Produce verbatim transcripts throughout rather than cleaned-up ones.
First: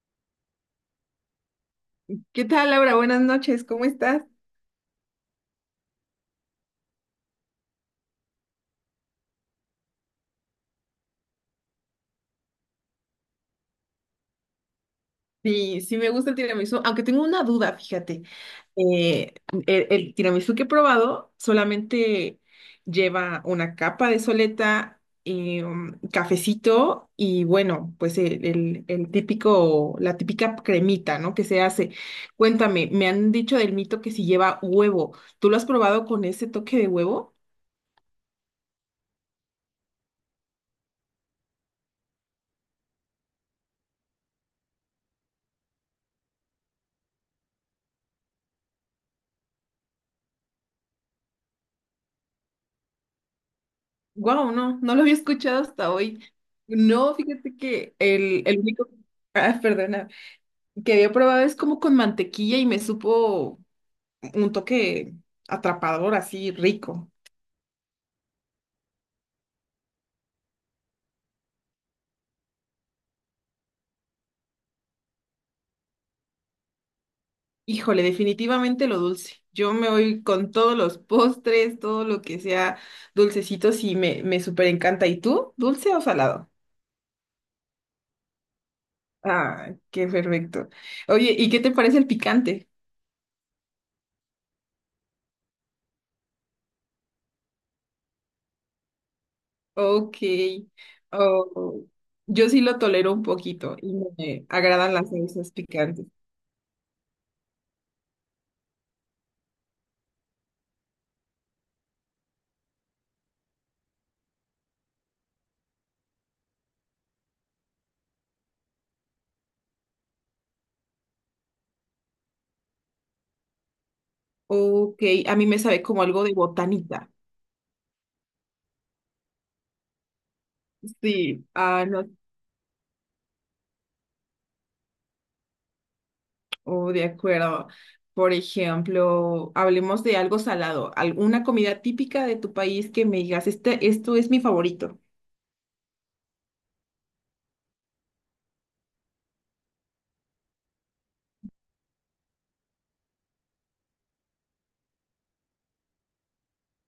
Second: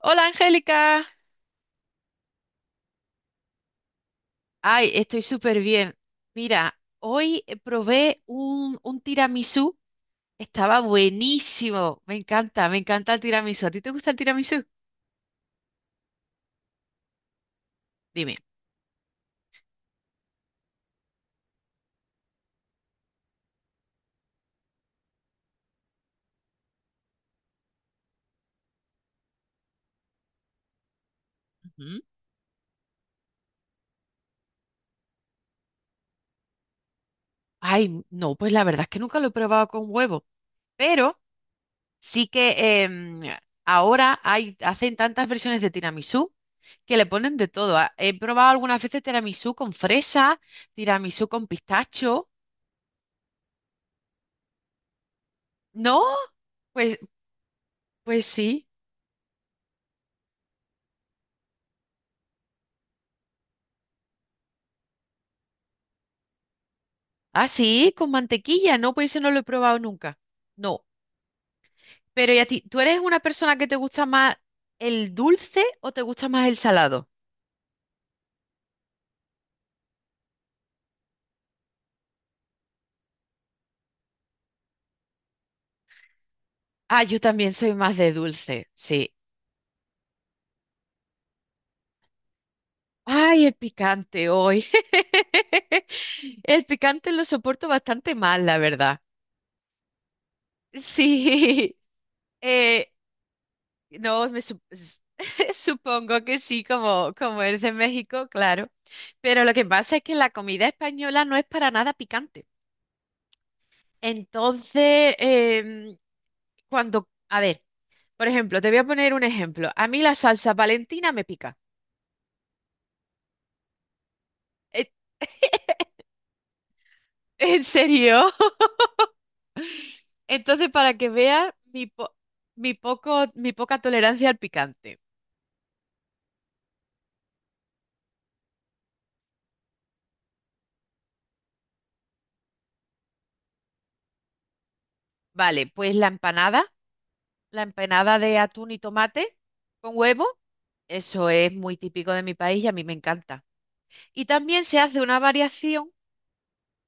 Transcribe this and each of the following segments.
Hola Angélica, ¿Qué tal, Laura? Buenas noches, ¿cómo estás? ay, estoy súper bien. Mira, hoy eh, probé un, un tiramisú, estaba buenísimo, me encanta, me encanta el tiramisú. ¿A ti te gusta el tiramisú? Sí, sí me gusta el tiramisú, aunque tengo una duda, fíjate. Dime. Eh, el, el tiramisú que he probado solamente lleva una capa de soleta, eh, um, cafecito y bueno, pues el, el- el típico, la típica cremita, ¿no? Que se hace. Ujú. Cuéntame, me han dicho del mito que si lleva huevo. ¿Tú lo has probado con ese toque de huevo? Ay, no, pues la verdad es que nunca lo he probado con huevo, pero sí que em, ahora hay, hacen tantas versiones de tiramisú que le ponen de todo. Ah, He probado algunas veces tiramisú con fresa, tiramisú con pistacho. Wow, no, no lo había escuchado hasta ¿No? hoy. Pues, No, fíjate que pues el, el sí. único, ah, perdona, que había probado es como con mantequilla y me supo un toque atrapador, así rico. Ah, sí, con mantequilla. No, pues ese no lo he probado nunca. No. Pero ¿y a ti? ¿Tú eres una persona que te gusta más el dulce o te gusta más el salado? Híjole, definitivamente lo dulce. Yo me voy con todos los postres, todo lo que sea dulcecitos y me, me súper encanta. ¿Y tú? ¿Dulce o salado? Ah, yo también soy más de dulce, sí. Ah, qué perfecto. Oye, ¿y qué te parece el picante? Ay, el picante hoy. El picante lo soporto bastante mal, la verdad. Ok. Sí. Oh, yo sí lo Eh, tolero un poquito y no no, me me sup- agradan s- las salsas picantes. supongo que sí, como, como eres de México, claro. Pero lo que pasa es que la comida española no es para nada picante. Entonces, em, cuando, a ver, por ejemplo, te voy a poner un ejemplo. A mí la salsa Valentina me pica. Eh, Ok, a mí me sabe como algo de botanita. ¿En serio? Entonces, para que Sí, veas ah, mi, no, po- mi poco, mi poca tolerancia al picante. oh, de acuerdo. Por ejemplo, hablemos de algo salado, alguna comida típica de tu país que me digas, este, esto es mi favorito. Vale, pues la empanada, la empanada de atún y tomate con huevo, eso es muy típico de mi país y a mí me encanta. Y también se hace una variación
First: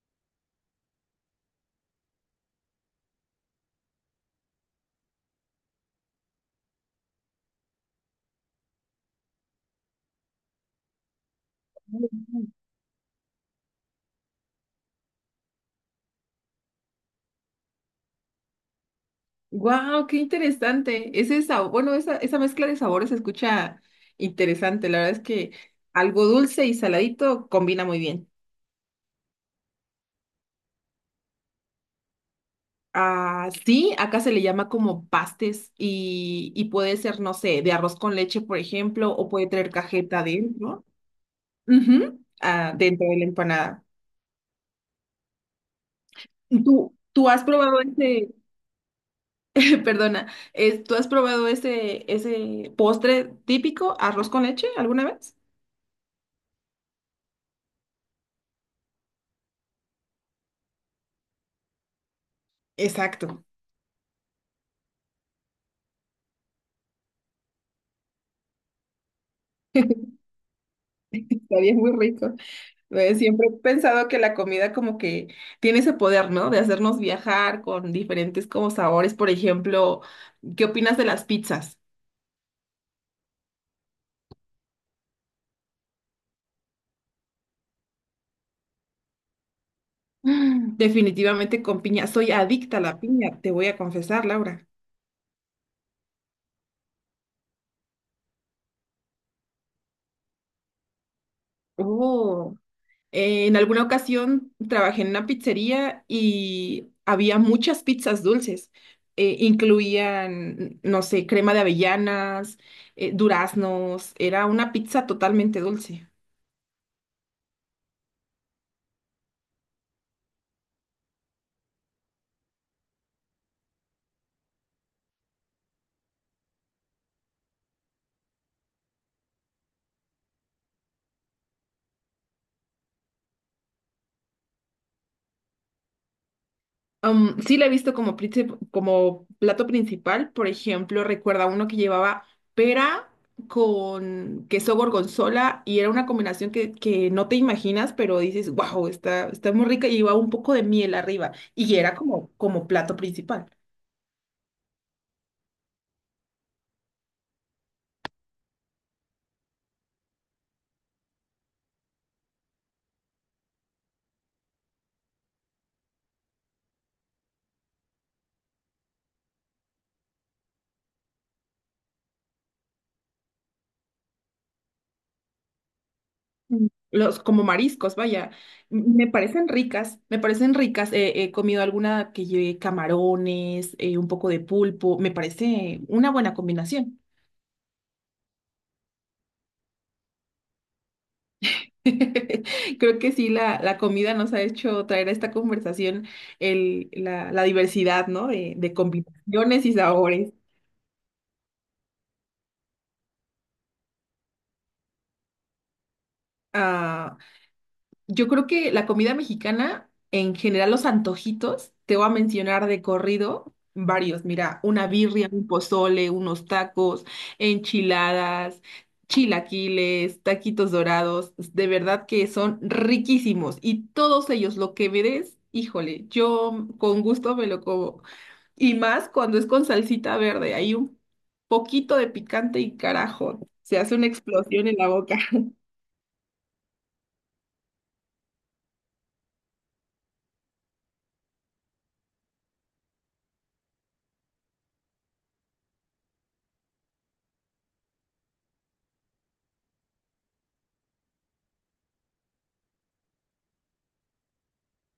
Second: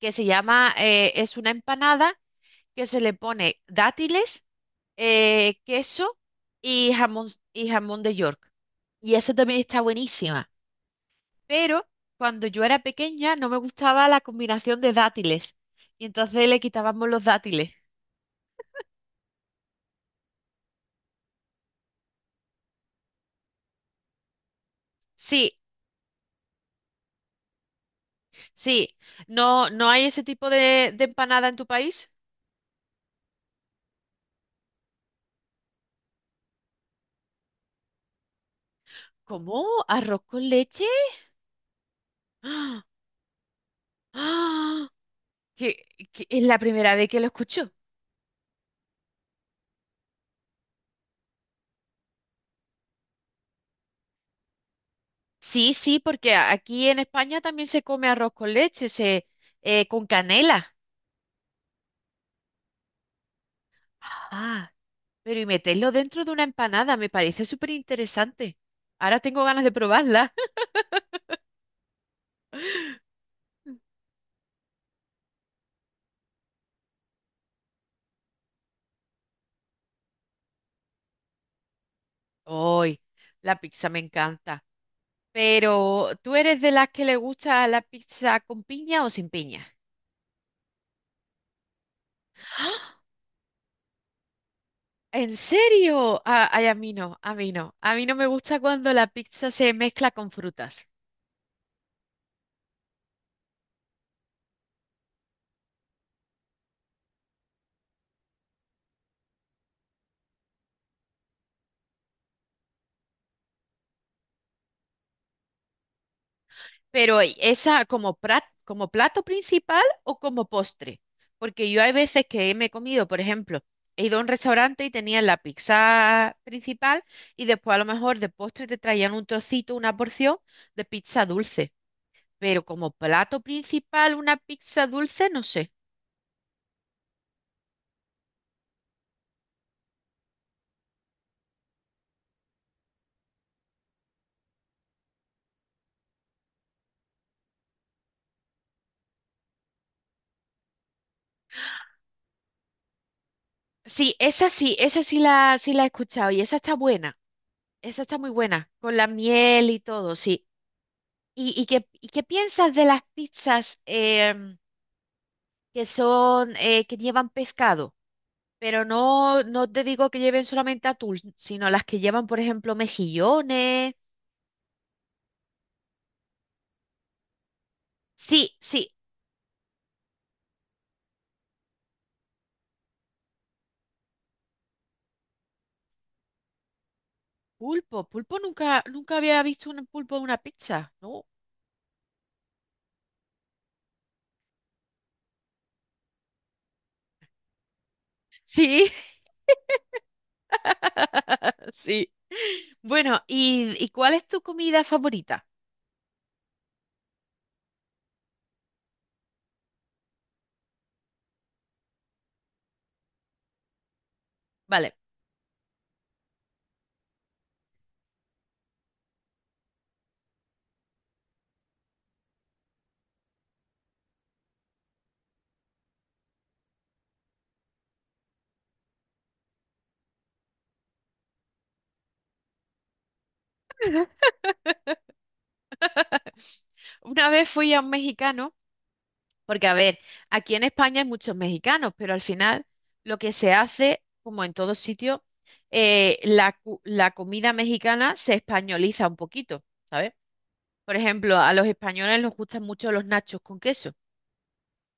que se llama, eh, es una empanada que se le pone dátiles eh, queso y jamón, y jamón de York. Y esa también está buenísima. Pero cuando yo era pequeña no me gustaba la combinación de dátiles. Y entonces le quitábamos los dátiles. Wow, qué interesante. Ese sabor, bueno, esa, esa mezcla de sabores se escucha interesante. La verdad es que Sí, algo dulce y saladito combina muy bien. sí. ¿No, no hay ese tipo de, de empanada en tu país? Ah, sí, acá se le llama como pastes y, y puede ser, no sé, de arroz con leche, por ejemplo, o puede ¿Cómo? traer ¿Arroz cajeta con leche? dentro. Ujú, ah, ¡Ah! dentro de la empanada. ¡Ah! Que, que es la primera ¿Tú, vez que lo tú has escucho. probado ese, perdona, es- ¿tú has probado ese, ese postre típico, arroz con leche, alguna vez? Sí, sí, porque a- aquí en España también se come arroz con leche, se, eh, con canela. Exacto. Ah, pero y meterlo dentro de una empanada, me parece súper interesante. Ahora tengo ganas de probarla. Estaría muy rico. Eh, Siempre he pensado que la comida como que tiene ese poder, ¿no? De hacernos viajar con diferentes como sabores. Por ejemplo, ¿qué opinas de las pizzas? Hoy, la pizza me encanta. Pero, ¿tú eres de las que le gusta la pizza con piña o sin piña? Mm, definitivamente con piña. Soy adicta a la piña, te voy a confesar, Laura. ¿En serio? Ah, ay, a mí no, a mí no. A mí no me gusta cuando la pizza se mezcla con frutas. Oh. Eh, en alguna ocasión trabajé en una pizzería y había muchas pizzas dulces. Eh, incluían, no sé, crema de avellanas, eh, duraznos. Era una pizza totalmente dulce. Pero esa como, pra- como plato principal o como postre. Porque yo hay veces que me he comido, por ejemplo, he ido a un restaurante y tenía la pizza principal y después a lo mejor de postre te traían un trocito, una porción de pizza dulce. Pero como plato principal, una pizza dulce, no sé. Um, sí la he visto como, princip- como plato principal, por ejemplo, recuerda uno que llevaba pera con queso gorgonzola y era una combinación que, que no te imaginas, pero dices, wow, está, está muy rica y llevaba un poco de miel arriba y era como, como plato principal. Sí, esa sí, esa sí la, sí la he escuchado y esa está buena. Esa está muy buena, con la miel y todo, sí. ¿Y, y qué, ¿y qué piensas de las pizzas? Em, que son, eh, que llevan pescado, pero no, no te digo que lleven solamente atún, sino las que llevan, por ejemplo, mejillones. Mm. Los, como mariscos, vaya, Sí, m- sí, me parecen ricas, me parecen ricas. Eh, he comido alguna que lleve camarones, eh, un poco de pulpo, me parece una buena combinación. pulpo. Pulpo nunca, nunca había visto un pulpo en una pizza, ¿no? Creo que sí, la, la comida nos ha hecho traer a esta conversación el, la, la diversidad, ¿no? De, de Sí, combinaciones y sabores. sí. Bueno, ¿y, ¿y cuál es tu comida favorita? Ah, yo creo que la comida mexicana, en general los antojitos, te voy a mencionar de corrido varios. Mira, una Vale, birria, un pozole, unos tacos, enchiladas, chilaquiles, taquitos dorados. De verdad que son riquísimos. Y todos ellos, lo que me des, híjole, yo con gusto me lo como. Y más cuando es con salsita verde, hay un poquito de picante y carajo, se hace una explosión en la boca. una vez fui a un mexicano. Porque, a ver, aquí en España hay muchos mexicanos, pero al final lo que se hace, como en todo sitio, eh, la, cu- la comida mexicana se españoliza un poquito, ¿sabes? Por ejemplo, a los españoles nos gustan mucho los nachos con queso,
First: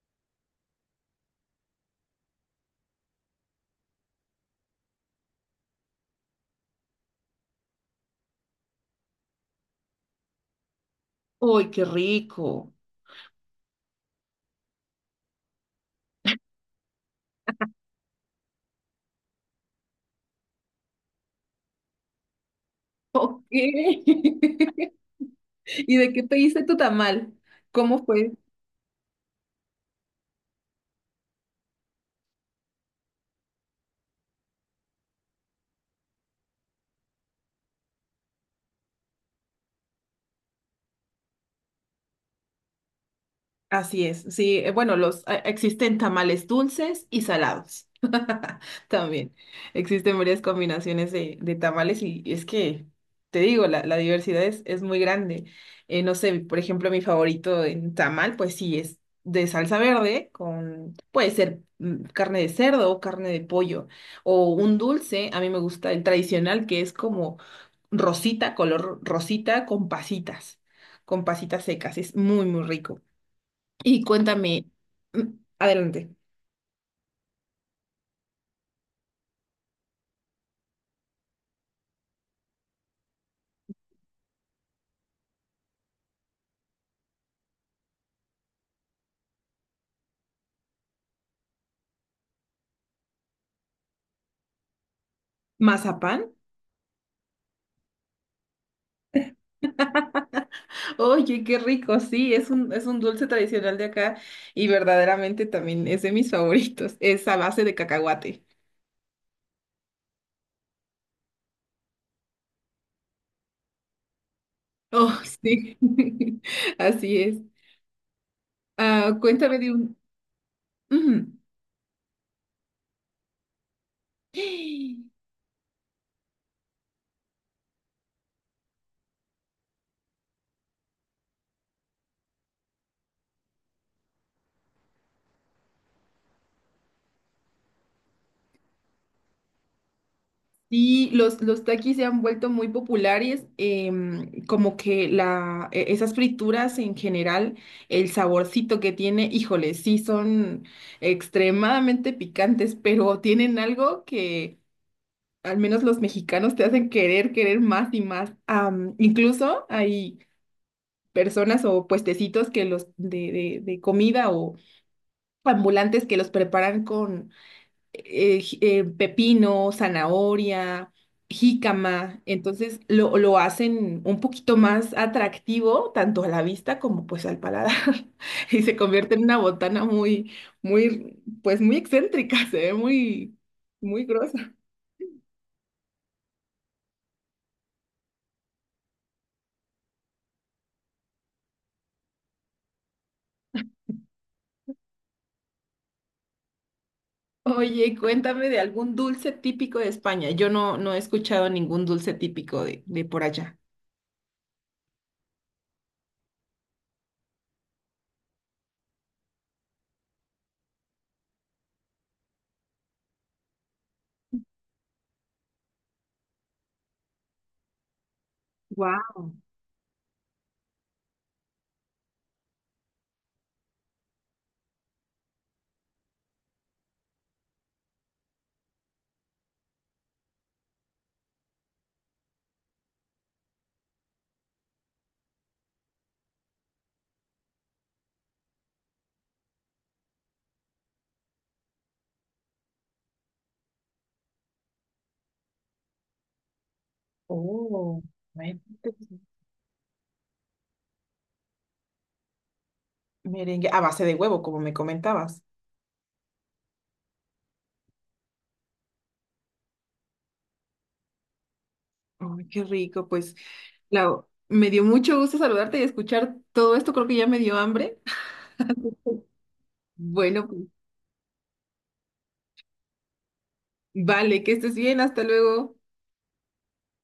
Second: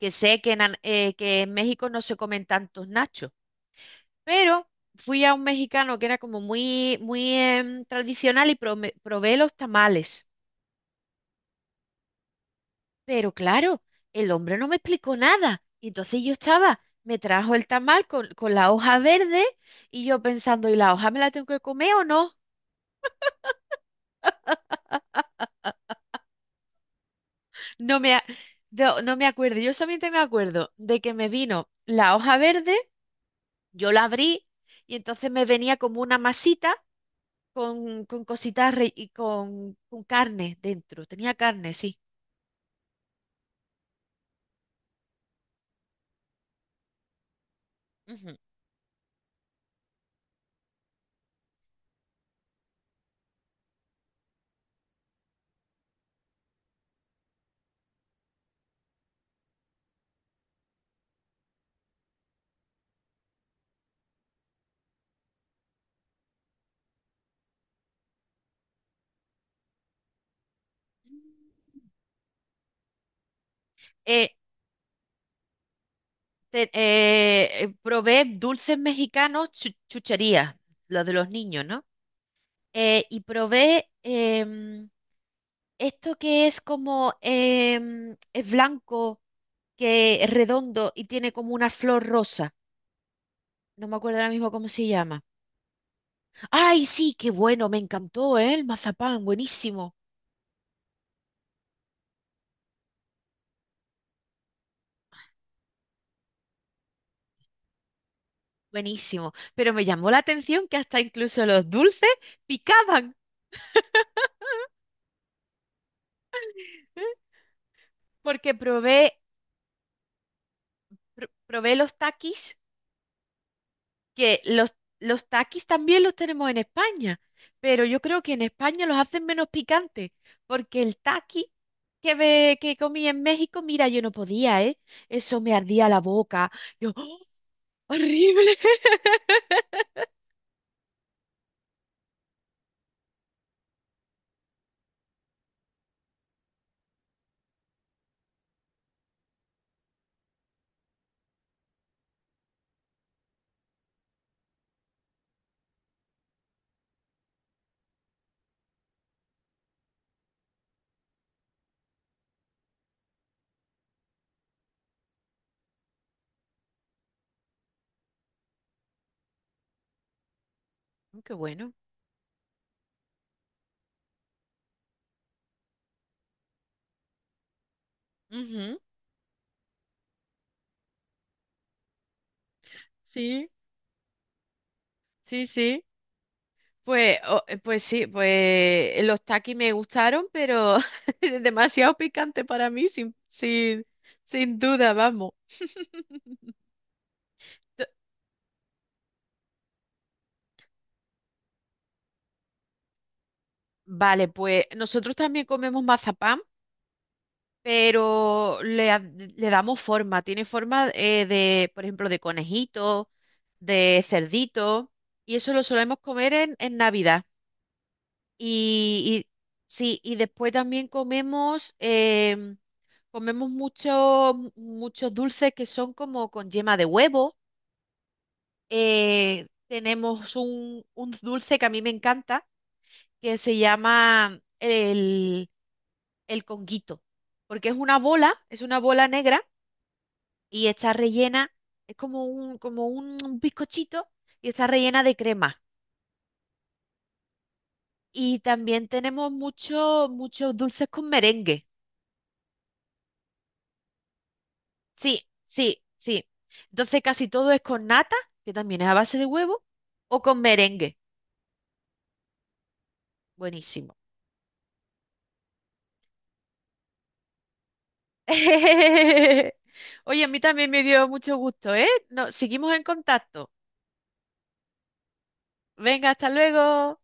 que sé que en, An- eh, que en México no se comen tantos nachos, pero fui a un mexicano que era como muy, muy em, tradicional y prome- probé los tamales. ¡Uy, qué rico! Pero claro, el hombre no me explicó nada. Y entonces yo estaba, me trajo el tamal con, con la hoja verde y yo pensando, ¿y la hoja me la tengo que comer o no? Ok. ¿Y de qué pediste tu tamal? No ¿Cómo me, a- fue? no, no me acuerdo. Yo solamente me acuerdo de que me vino la hoja verde, yo la abrí y entonces me venía como una masita con, con cositas re- y con, con carne dentro. Tenía carne, sí. Así es, sí, eh, bueno, los eh, existen tamales dulces y salados. Ujú. También existen varias combinaciones de, de tamales y, es que, te digo, la, la diversidad es, es muy grande. Eh, no sé, por ejemplo, mi favorito en tamal, pues sí, es de salsa verde con, puede ser mm, carne de cerdo o carne de pollo o un dulce, a mí me gusta el tradicional que es como rosita, color rosita con pasitas, con pasitas secas, es muy, muy rico. Y Eh, cuéntame, mm, adelante. te- eh, eh, probé dulces mexicanos, chu- chucherías, los de los niños, ¿no? eh, y probé em, esto que es como em, es blanco, que es redondo y tiene como una flor rosa. No me acuerdo ahora mismo cómo se llama. ¿Mazapán? ¡Ay, sí! ¡Qué bueno! Me encantó, ¿eh? El mazapán, buenísimo, Oye, qué rico, sí, es un, es un dulce tradicional de acá y verdaderamente también es de mis favoritos. Es a base de cacahuate. buenísimo. Pero me llamó la atención que hasta incluso los dulces picaban, Oh, sí, así es. porque probé, Ah, cuéntame de un… Ujú. pr- probé los taquis que los, los taquis también los tenemos en España, pero yo creo que en España los hacen menos picantes, porque el taqui que, ve- que comí en México, mira, yo no podía, ¿eh? Eso me ardía la boca. Yo, ¡oh! ¡Horrible! Sí, los, los takis se han vuelto muy populares, em, como que la, e- esas frituras en general, el saborcito que tiene, híjole, sí son extremadamente picantes, pero tienen algo que al menos los mexicanos te hacen querer, querer más y más. Am, incluso hay personas o puestecitos que los de, de de comida o ambulantes que los preparan eh, ji- eh, pepino, zanahoria, Qué bueno. jícama. Entonces lo, lo hacen un poquito más atractivo, tanto a la vista como pues al paladar. Y se Ujú, convierte en una botana muy, muy, pues muy excéntrica, se ve muy, sí, muy grosa. sí, sí. Pues, o- eh, pues sí, pues los taquis me gustaron, pero demasiado picante para mí, sin, sin, sin duda, vamos. Oye, cuéntame de algún dulce típico de España. Yo no, no he escuchado ningún dulce típico de, de por allá. Vale, pues nosotros también comemos mazapán, pero le, ha- le damos forma. Tiene forma eh, de, por ejemplo, de conejito, de cerdito, y eso lo solemos comer en, en Navidad. Y, y- Wow. sí, y después también comemos, em, comemos mucho- muchos dulces que son como con yema de huevo. Eh, tenemos un, un dulce que a mí me encanta, que se llama el conguito, porque es una bola, es una bola negra y está rellena, es como un, como un, un bizcochito y está rellena de crema. Oh, Y bueno, también entonces, tenemos muchos muchos dulces con merengue. merengue a base de huevo, como me Sí, comentabas. sí, sí. Entonces casi todo es con nata, que también es a base de huevo, o con merengue. Ay, qué rico, pues, Buenísimo. Lau, me dio mucho gusto saludarte y escuchar todo esto, creo que ya me dio hambre. Oye, a mí Bueno, pues, también me dio mucho gusto, ¿eh? No, seguimos en contacto. vale, que estés bien, hasta luego. Venga, hasta luego.